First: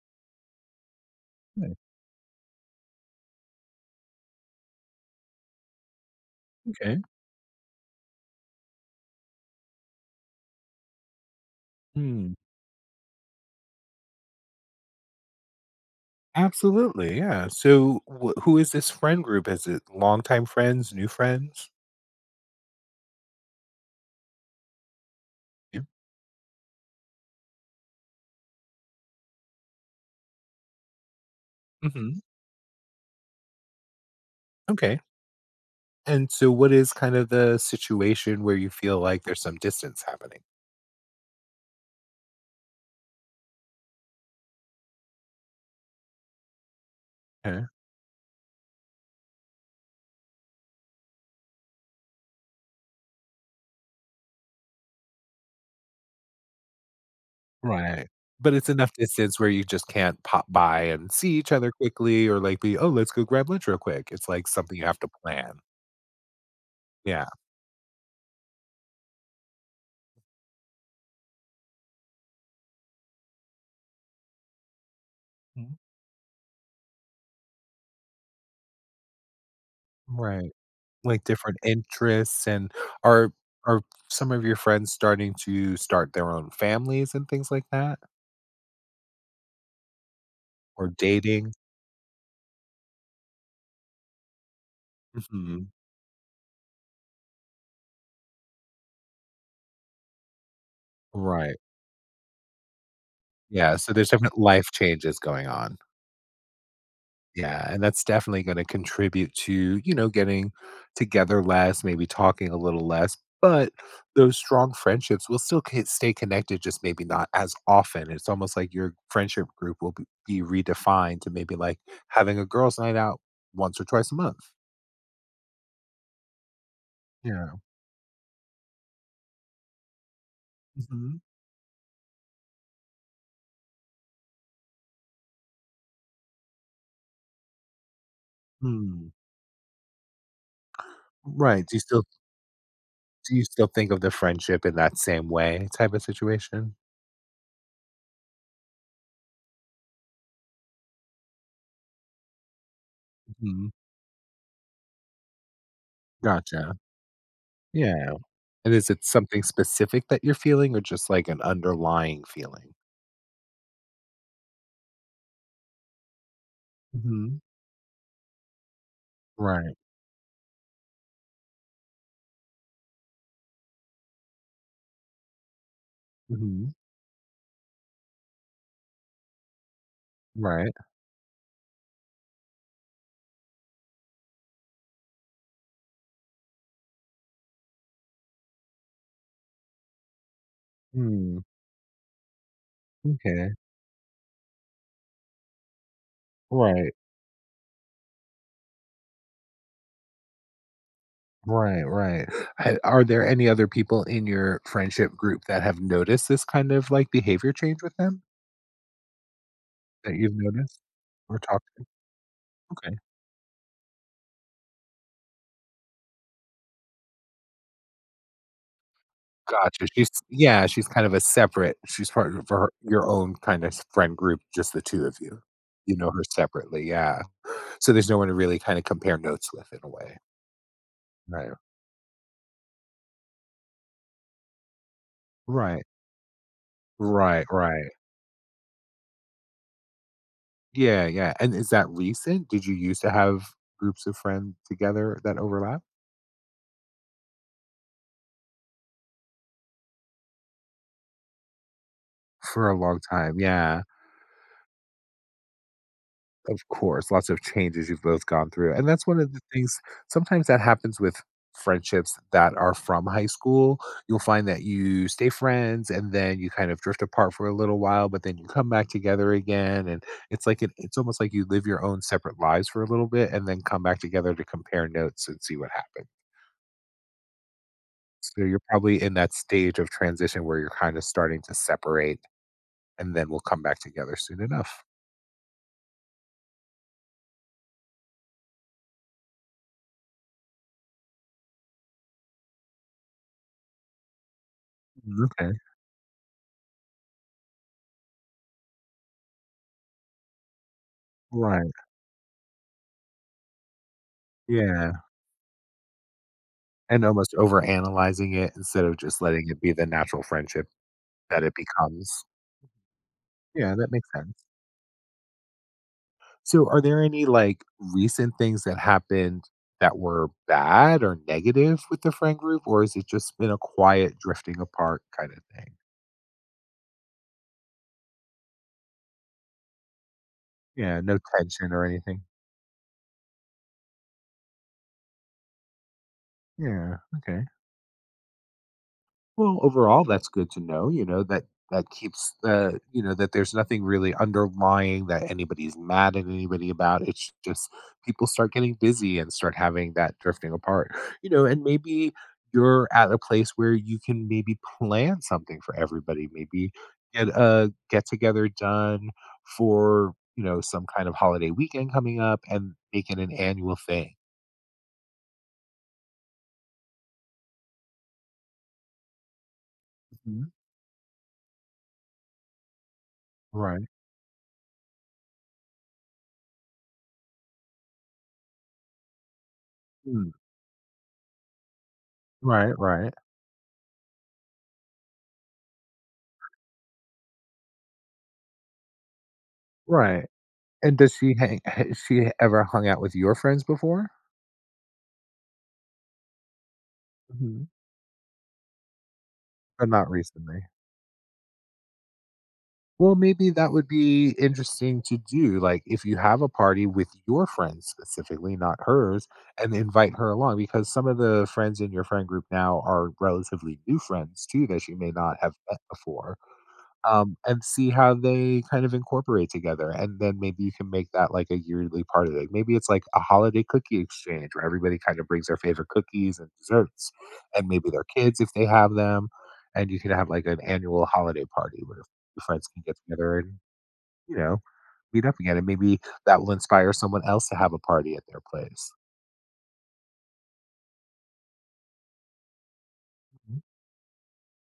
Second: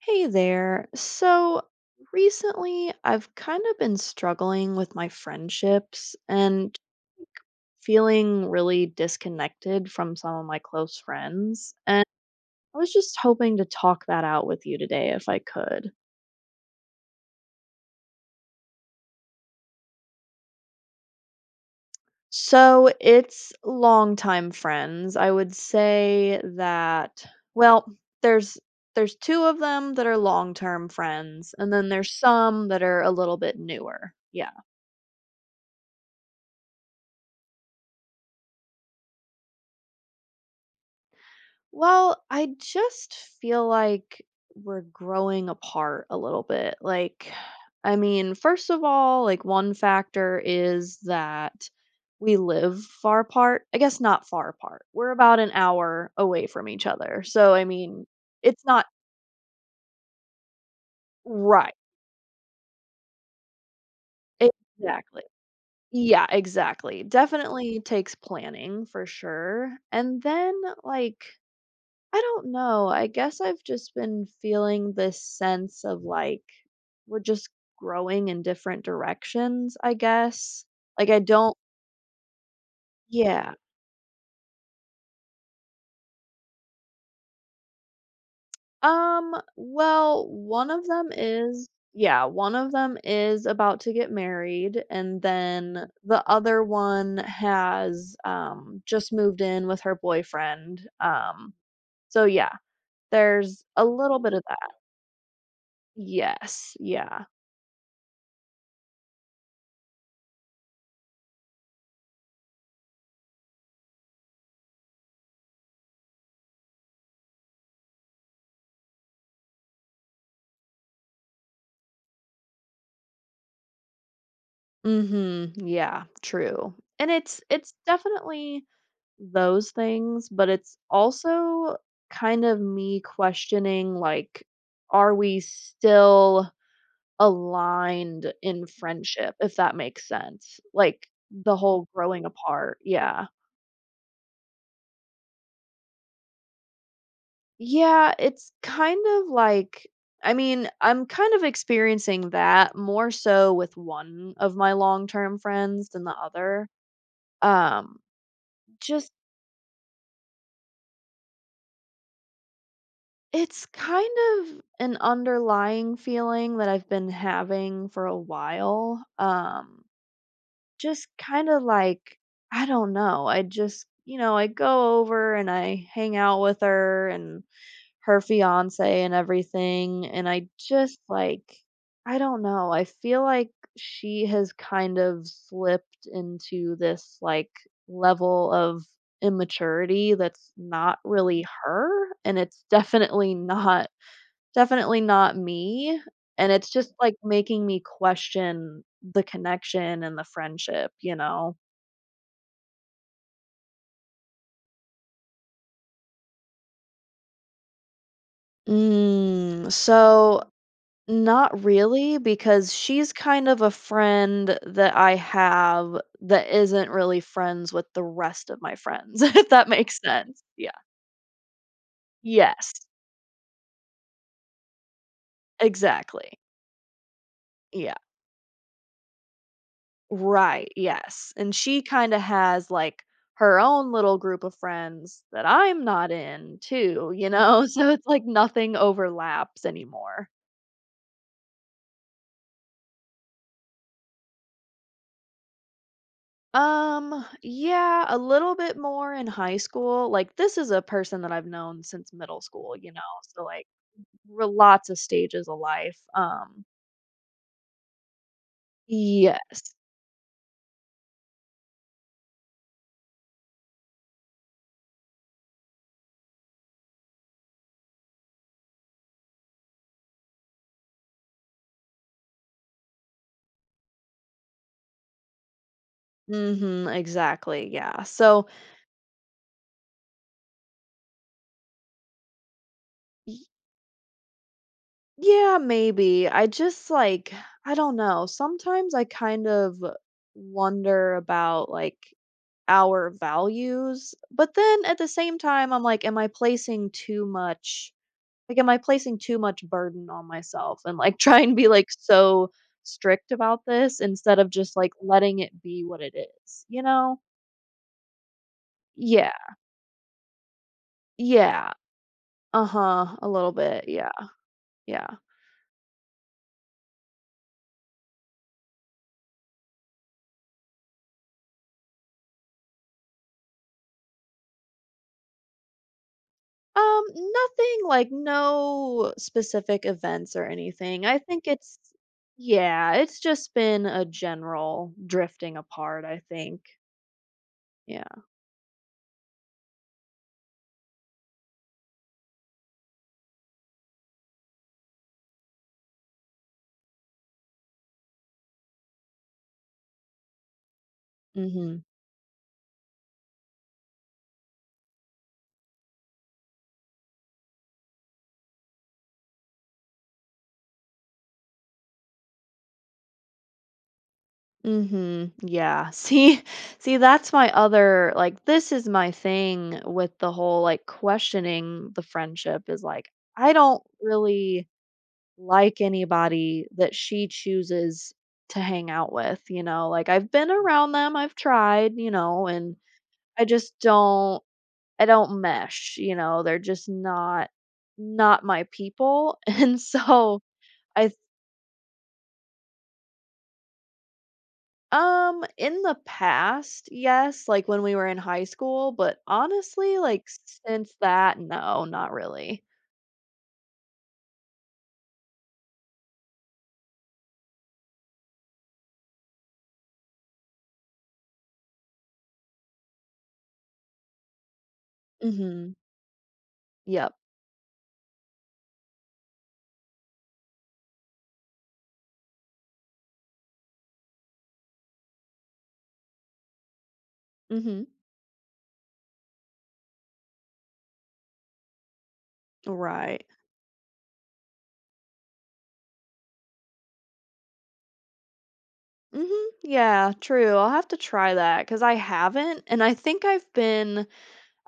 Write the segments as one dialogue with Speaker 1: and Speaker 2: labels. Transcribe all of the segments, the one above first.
Speaker 1: Hey there. So
Speaker 2: Right,
Speaker 1: recently I've kind of been struggling with my friendships and,
Speaker 2: okay.
Speaker 1: like, feeling really disconnected from some of my close friends. And
Speaker 2: Hmm,
Speaker 1: I was just hoping to talk that out with you today if I could.
Speaker 2: absolutely, yeah. So, wh who is this friend group? Is it longtime friends, new friends?
Speaker 1: So it's longtime friends. I would
Speaker 2: Yeah,
Speaker 1: say that, well, there's there's two of them that are long-term friends, and then there's
Speaker 2: mhm,
Speaker 1: some that are a little bit newer. Yeah.
Speaker 2: okay. And so what is kind of the situation where you feel like there's some distance happening?
Speaker 1: Well, I just feel like we're growing apart a little bit. Like,
Speaker 2: Okay,
Speaker 1: I mean, first of all, like, one factor is that we live far apart. I guess not far apart. We're about an hour away from each other. So, I mean,
Speaker 2: right. But
Speaker 1: it's
Speaker 2: it's
Speaker 1: not
Speaker 2: enough distance where you just can't pop by and see each other
Speaker 1: right.
Speaker 2: quickly or, like, be, "Oh, let's go grab lunch real quick." It's, like, something you have to
Speaker 1: Exactly.
Speaker 2: plan.
Speaker 1: Yeah, exactly.
Speaker 2: Yeah.
Speaker 1: Definitely takes planning for sure. And then, like, I don't know. I guess I've just been feeling this
Speaker 2: Mhm,
Speaker 1: sense of like we're just growing in different directions, I
Speaker 2: right.
Speaker 1: guess. Like, I
Speaker 2: Like,
Speaker 1: don't,
Speaker 2: different interests, and are
Speaker 1: yeah.
Speaker 2: are some of your friends starting to start their own families and things like that?
Speaker 1: Well, one of
Speaker 2: Or
Speaker 1: them
Speaker 2: dating?
Speaker 1: is yeah, one of them is about to get married, and
Speaker 2: Mhm.
Speaker 1: then the other one has just moved in with her boyfriend. Um
Speaker 2: Right.
Speaker 1: so yeah, there's
Speaker 2: Yeah,
Speaker 1: a
Speaker 2: so there's
Speaker 1: little bit
Speaker 2: different
Speaker 1: of
Speaker 2: life
Speaker 1: that.
Speaker 2: changes going on.
Speaker 1: Yes. Yeah.
Speaker 2: Yeah, and that's definitely gonna contribute to, you know, getting together less, maybe talking a little less, but those strong friendships will still ca stay connected, just maybe not as often. It's almost like your friendship group will b be redefined to maybe, like, having a girls' night out once or twice a month.
Speaker 1: Mhm. Yeah, true. And it's
Speaker 2: Yeah.
Speaker 1: it's definitely those things, but it's
Speaker 2: Mhm.
Speaker 1: also kind of me questioning like are we still aligned in
Speaker 2: Mm.
Speaker 1: friendship if that makes sense? Like the
Speaker 2: Right. Do you
Speaker 1: whole
Speaker 2: still
Speaker 1: growing apart. Yeah.
Speaker 2: do you still think of the friendship in that same way type of situation?
Speaker 1: Yeah, it's kind of like I mean, I'm kind of experiencing that more so
Speaker 2: Mhm.
Speaker 1: with one of my long-term friends than the other.
Speaker 2: Gotcha.
Speaker 1: Um
Speaker 2: Yeah. And is it
Speaker 1: just
Speaker 2: something specific that you're feeling or just like an underlying feeling?
Speaker 1: It's kind of an underlying feeling that I've been
Speaker 2: Mhm.
Speaker 1: having for a while.
Speaker 2: Right.
Speaker 1: Just kind of like, I don't know. I just, I go over and I hang out with
Speaker 2: Mhm.
Speaker 1: her and her fiance and everything. And I
Speaker 2: Right.
Speaker 1: just like, I don't know. I feel like she has kind of slipped into this like level of immaturity that's not
Speaker 2: Mm.
Speaker 1: really her. And it's definitely
Speaker 2: Okay.
Speaker 1: not Definitely not me, and it's just,
Speaker 2: Right.
Speaker 1: like, making me question the connection and the friendship, you know?
Speaker 2: Right, right. Ha are there any other people in your friendship group that have noticed this kind of, like, behavior change with them
Speaker 1: Mm,
Speaker 2: that you've
Speaker 1: so,
Speaker 2: noticed or
Speaker 1: not
Speaker 2: talked to?
Speaker 1: really, because
Speaker 2: Okay.
Speaker 1: she's kind of a friend that I have that isn't really friends with the rest of my friends, if that
Speaker 2: Gotcha,
Speaker 1: makes
Speaker 2: she's
Speaker 1: sense.
Speaker 2: yeah,
Speaker 1: Yeah.
Speaker 2: she's kind of a separate she's part of her
Speaker 1: Yes,
Speaker 2: your own kind of friend group, just the 2 of you. You know her
Speaker 1: exactly.
Speaker 2: separately, yeah. So
Speaker 1: Yeah.
Speaker 2: there's no one to really kinda compare notes with in a way.
Speaker 1: Right, yes, and
Speaker 2: Right.
Speaker 1: she kinda has, like, her own little group of friends that I'm
Speaker 2: Right.
Speaker 1: not in too, you
Speaker 2: Right,
Speaker 1: know? So
Speaker 2: right.
Speaker 1: it's like nothing overlaps anymore.
Speaker 2: Yeah, yeah, and is that recent? Did you used to have groups of friends together that overlap?
Speaker 1: Yeah, a little bit more in high school, like, this is a person that I've known since middle
Speaker 2: For
Speaker 1: school,
Speaker 2: a
Speaker 1: you know?
Speaker 2: long time,
Speaker 1: So, like,
Speaker 2: yeah.
Speaker 1: we lots of stages of life,
Speaker 2: Of
Speaker 1: um
Speaker 2: course, lots of changes you've both gone through, and that's one of the
Speaker 1: Yes.
Speaker 2: things sometimes that happens with friendships that are from high school. You'll find that you stay friends and then you kind of drift apart for a little while, but then you come back together again and it's like it's almost like you live your own separate lives for a little bit and then come back together to compare notes and see what happened.
Speaker 1: Mhm, exactly, yeah.
Speaker 2: So
Speaker 1: So,
Speaker 2: you're probably in that stage of transition where you're kind of starting to separate and then we'll come back together soon enough.
Speaker 1: yeah, maybe. I just like, I don't know. Sometimes I kind of wonder about like our values, but then at the
Speaker 2: Mm,
Speaker 1: same
Speaker 2: okay.
Speaker 1: time, I'm like, am I placing too much? Like, am I placing too much burden on myself and like trying to be
Speaker 2: Right.
Speaker 1: like so strict about this instead of just like
Speaker 2: Yeah.
Speaker 1: letting it be what it is, you
Speaker 2: And
Speaker 1: know?
Speaker 2: almost overanalyzing it instead of just
Speaker 1: Yeah.
Speaker 2: letting it be the natural friendship that it
Speaker 1: Yeah.
Speaker 2: becomes.
Speaker 1: Uh huh. A little
Speaker 2: Yeah,
Speaker 1: bit.
Speaker 2: that makes
Speaker 1: Yeah.
Speaker 2: sense.
Speaker 1: Yeah.
Speaker 2: So are there any, like, recent things that happened that were bad or negative with the friend group, or has it just been a quiet drifting apart kinda thing?
Speaker 1: Nothing like no specific events or
Speaker 2: Yeah,
Speaker 1: anything. I
Speaker 2: no
Speaker 1: think
Speaker 2: tension
Speaker 1: it's
Speaker 2: or anything.
Speaker 1: yeah, it's just been a general drifting apart, I think.
Speaker 2: Yeah, okay.
Speaker 1: Yeah.
Speaker 2: Well, overall, that's good to know, you know, that keeps you know, that there's nothing really underlying that anybody's mad at anybody about. It's just people start getting busy and start having that drifting apart. You know, and
Speaker 1: Mhm.
Speaker 2: maybe you're at a place where you can maybe plan something for everybody, maybe get a get together done for, you know, some kind of holiday weekend coming up and make it an annual thing.
Speaker 1: Mhm. Yeah. See, that's my other like this is my thing with the
Speaker 2: Mhm.
Speaker 1: whole like questioning the friendship is like I don't
Speaker 2: Right.
Speaker 1: really like anybody that she chooses to hang out with, you know? Like I've
Speaker 2: Mm.
Speaker 1: been around them, I've tried, you know, and
Speaker 2: Right, right.
Speaker 1: I just don't I don't mesh, you know, they're just not my people, and
Speaker 2: Right.
Speaker 1: so
Speaker 2: And
Speaker 1: I
Speaker 2: does
Speaker 1: th
Speaker 2: she hang she ever hung out with your friends before?
Speaker 1: in the past, yes, like,
Speaker 2: Mhm.
Speaker 1: when we were in high school, but
Speaker 2: Or
Speaker 1: honestly,
Speaker 2: not
Speaker 1: like,
Speaker 2: recently?
Speaker 1: since that, no, not really.
Speaker 2: Well, maybe that would be interesting to do, like, if you have a party with your friends specifically, not hers, and invite her along because some of the friends in your friend group now are relatively new friends too that she may not have
Speaker 1: Mhm.
Speaker 2: met before.
Speaker 1: Yep.
Speaker 2: And see how they kind of incorporate together. And then maybe you can make that like a yearly part of it. Maybe it's like a holiday cookie exchange where everybody kind of brings their favorite cookies and desserts and
Speaker 1: Mhm.
Speaker 2: maybe their kids if they have them. And you can have like an annual holiday party where your friends can get
Speaker 1: Right.
Speaker 2: together and, you know, meet up again. And maybe that will inspire someone else to have a party at their place.
Speaker 1: Mhm. Yeah, true, I'll have to try that because I haven't, and I think I've
Speaker 2: Mhm.
Speaker 1: been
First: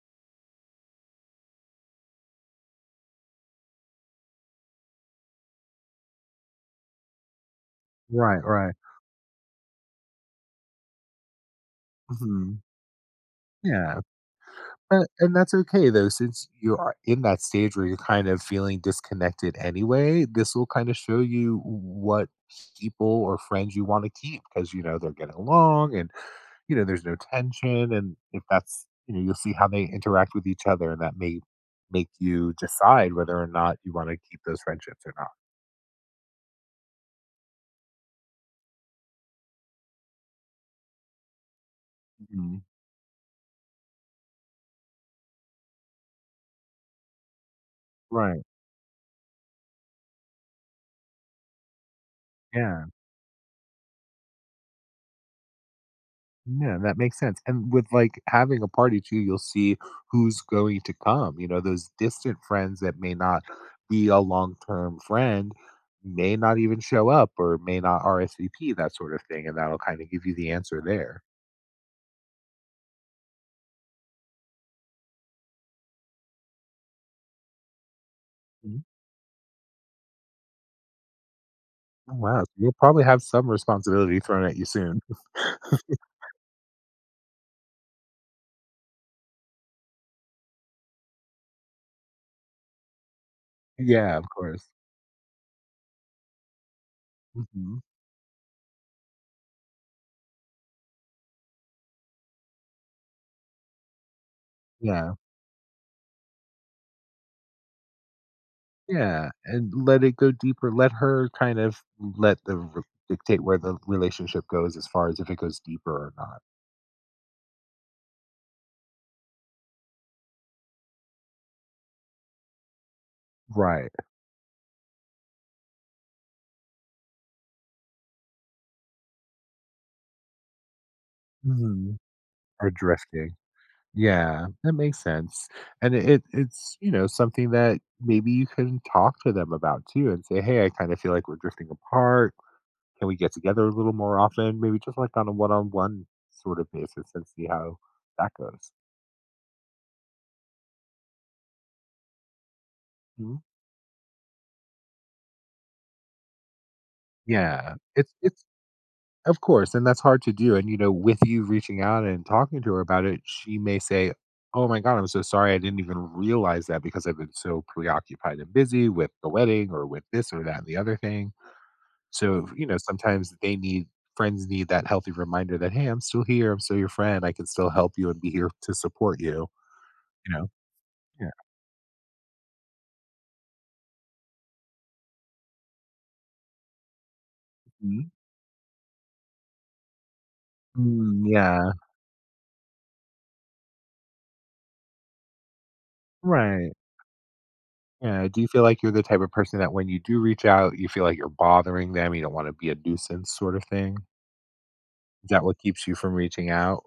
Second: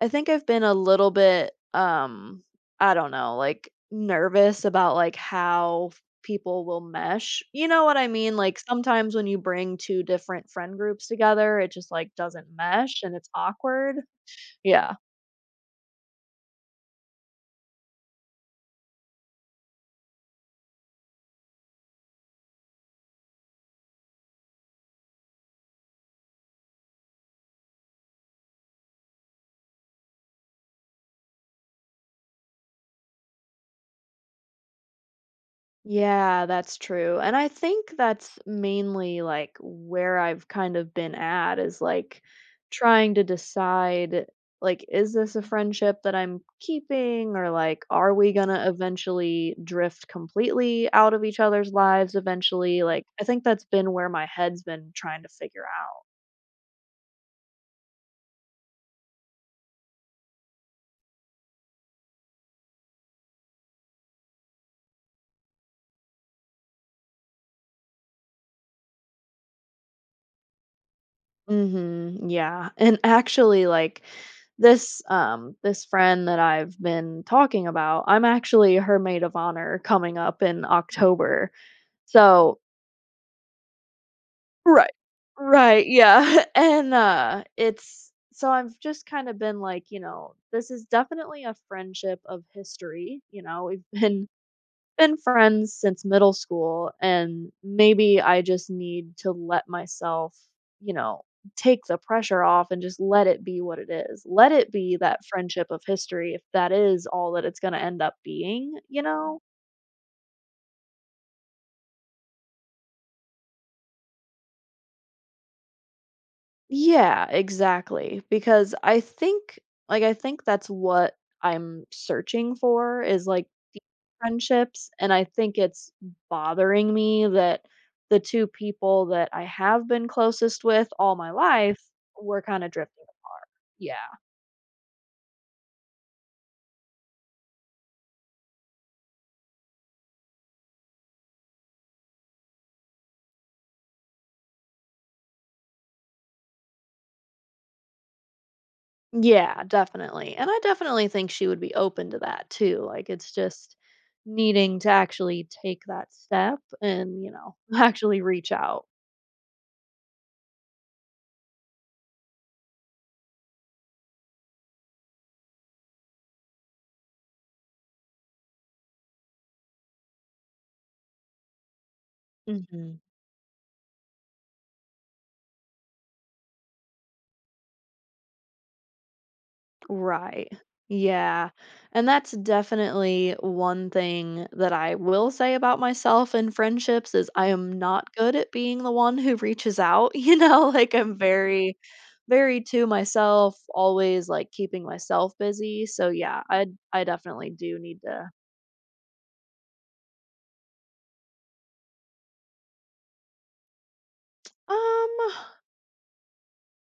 Speaker 1: I think I've been a little bit, I don't know, like nervous about like how people will mesh. You know what I mean?
Speaker 2: Right,
Speaker 1: Like
Speaker 2: right.
Speaker 1: sometimes when you bring two different friend groups together, it just like doesn't
Speaker 2: Hmm.
Speaker 1: mesh and it's awkward.
Speaker 2: Yeah.
Speaker 1: Yeah.
Speaker 2: But and that's okay though, since you are in that stage where you're kind of feeling disconnected anyway, this will kind of show you what people or friends you want to keep because you know they're getting along and you know there's no tension and if that's you know you'll see how they interact with each other and that may make you decide whether or not you want to keep those friendships or not.
Speaker 1: Yeah, that's true. And I think that's mainly like where I've kind of been at is like
Speaker 2: Mhm.
Speaker 1: trying to decide like is this a friendship that I'm keeping or like are we
Speaker 2: Right.
Speaker 1: going to eventually drift completely out of each other's lives eventually?
Speaker 2: Yeah.
Speaker 1: Like I think that's been where my head's been trying to figure out.
Speaker 2: Yeah, that makes sense, and with, like, having a party too, you'll see who's going to come, you know, those distant friends that may not be a long-term friend may not even show up or may not RSVP, that sort of thing, and that'll kinda give you the answer there.
Speaker 1: Mhm. Yeah. And actually like this friend that I've been talking about, I'm actually
Speaker 2: Mhm.
Speaker 1: her maid of honor coming up in October.
Speaker 2: Oh, wow, so
Speaker 1: So,
Speaker 2: you'll probably have some responsibility thrown at you
Speaker 1: right.
Speaker 2: soon.
Speaker 1: Right. Yeah. And it's so I've just kind of been like, you know, this is definitely a friendship of history, you know. We've
Speaker 2: Yeah,
Speaker 1: been
Speaker 2: of course.
Speaker 1: been friends since middle school, and
Speaker 2: Mhm.
Speaker 1: maybe I just need to let myself, you know, take the pressure off and just let it be what it is. Let it be
Speaker 2: Yeah.
Speaker 1: that friendship of history if that is all that it's going to end up being, you
Speaker 2: Yeah,
Speaker 1: know?
Speaker 2: and let it go deeper, let her kind of let the r dictate where the relationship goes as far as if it goes deeper or not.
Speaker 1: Yeah, exactly. Because I think that's what I'm searching for is like
Speaker 2: Right.
Speaker 1: friendships, and I think it's bothering me that the two people that I have been closest with all my life
Speaker 2: Mhm.
Speaker 1: were kinda
Speaker 2: Or
Speaker 1: drifting
Speaker 2: drifting.
Speaker 1: apart. Yeah.
Speaker 2: Yeah, that makes sense. And it's, you know, something that maybe you can talk to them about too and say, "Hey, I kind of feel like we're drifting apart. Can we get together a little more often?" Maybe just like on a one-on-one sort of basis and see how that goes.
Speaker 1: Yeah, definitely, and I definitely think she would be open to that too, like, it's
Speaker 2: Mhm.
Speaker 1: just needing to actually take that step and,
Speaker 2: Yeah.
Speaker 1: actually
Speaker 2: It's
Speaker 1: reach out.
Speaker 2: Of course, and that's hard to do, and, you know, with you reaching out and talking to her about it, she may say, "Oh my god, I'm so sorry, I didn't even realize that because I've been so preoccupied and busy with the wedding or with this or that and the other thing." So, you know,
Speaker 1: Mhm.
Speaker 2: sometimes they need friends need that healthy reminder that, "Hey, I'm still here, I'm still your friend, I can still help you and be here to support you," you know?
Speaker 1: Right.
Speaker 2: Yeah.
Speaker 1: Yeah. And that's definitely one thing that I will say about myself in friendships is I am
Speaker 2: Mhm.
Speaker 1: not good at being the one who reaches out, like I'm
Speaker 2: Mm, yeah.
Speaker 1: very very to myself, always like keeping myself busy. So yeah, I
Speaker 2: Right.
Speaker 1: I definitely do need
Speaker 2: Yeah,
Speaker 1: to
Speaker 2: do you feel like you're the type of person that when you do reach out, you feel like you're bothering them, you don't wanna be a nuisance sort of thing? Is
Speaker 1: um
Speaker 2: that what keeps you from reaching out?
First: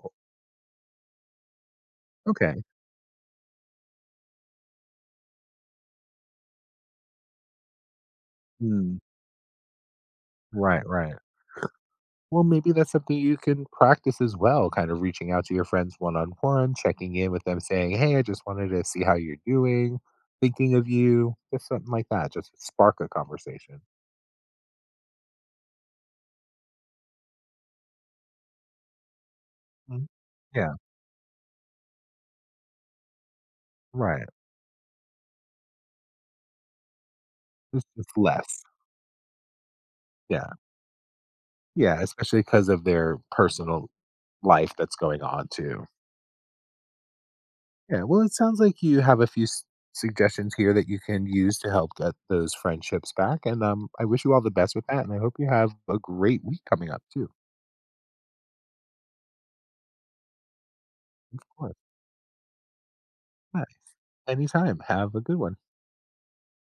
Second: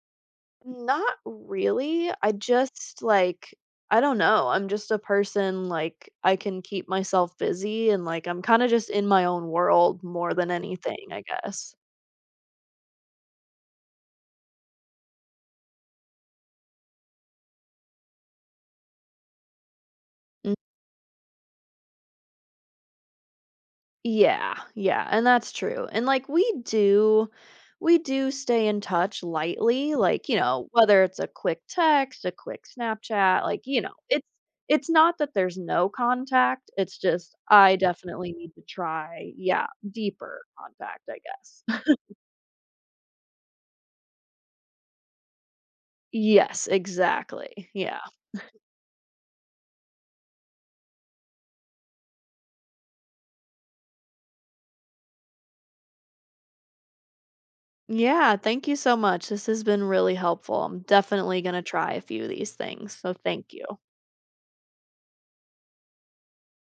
Speaker 1: Not really. I
Speaker 2: Okay.
Speaker 1: just like I don't know. I'm just a person like I can keep myself busy and like I'm kind of just
Speaker 2: Mm,
Speaker 1: in my own world more than
Speaker 2: right,
Speaker 1: anything,
Speaker 2: right.
Speaker 1: I guess.
Speaker 2: Well, maybe that's something you can practice as well, kind of reaching out to your friends one on one, checking in with them, saying, "Hey, I just wanted to see how you're doing,
Speaker 1: Mm.
Speaker 2: thinking of you," just something like that. Just spark a conversation.
Speaker 1: Yeah, yeah, and that's true. And like we do stay in touch lightly,
Speaker 2: Mhm.
Speaker 1: like, you know,
Speaker 2: Yeah,
Speaker 1: whether it's a quick text, a quick Snapchat, like, it's
Speaker 2: right.
Speaker 1: it's not that there's no contact. It's just I
Speaker 2: It's just
Speaker 1: definitely need to
Speaker 2: less.
Speaker 1: try, yeah, deeper
Speaker 2: Yeah.
Speaker 1: contact, I guess.
Speaker 2: Yeah, especially because of their personal life that's going on too.
Speaker 1: Yes, exactly. Yeah.
Speaker 2: Yeah, well, it sounds like you have a few suggestions here that you can use to help get those friendships back. And I wish you all the best with that. And I hope you have a great week coming up, too.
Speaker 1: Yeah, thank you so much. This has been really helpful. I'm
Speaker 2: Of
Speaker 1: definitely going to
Speaker 2: course.
Speaker 1: try a few of these things. So thank you.
Speaker 2: Yeah, anytime. Have a good one.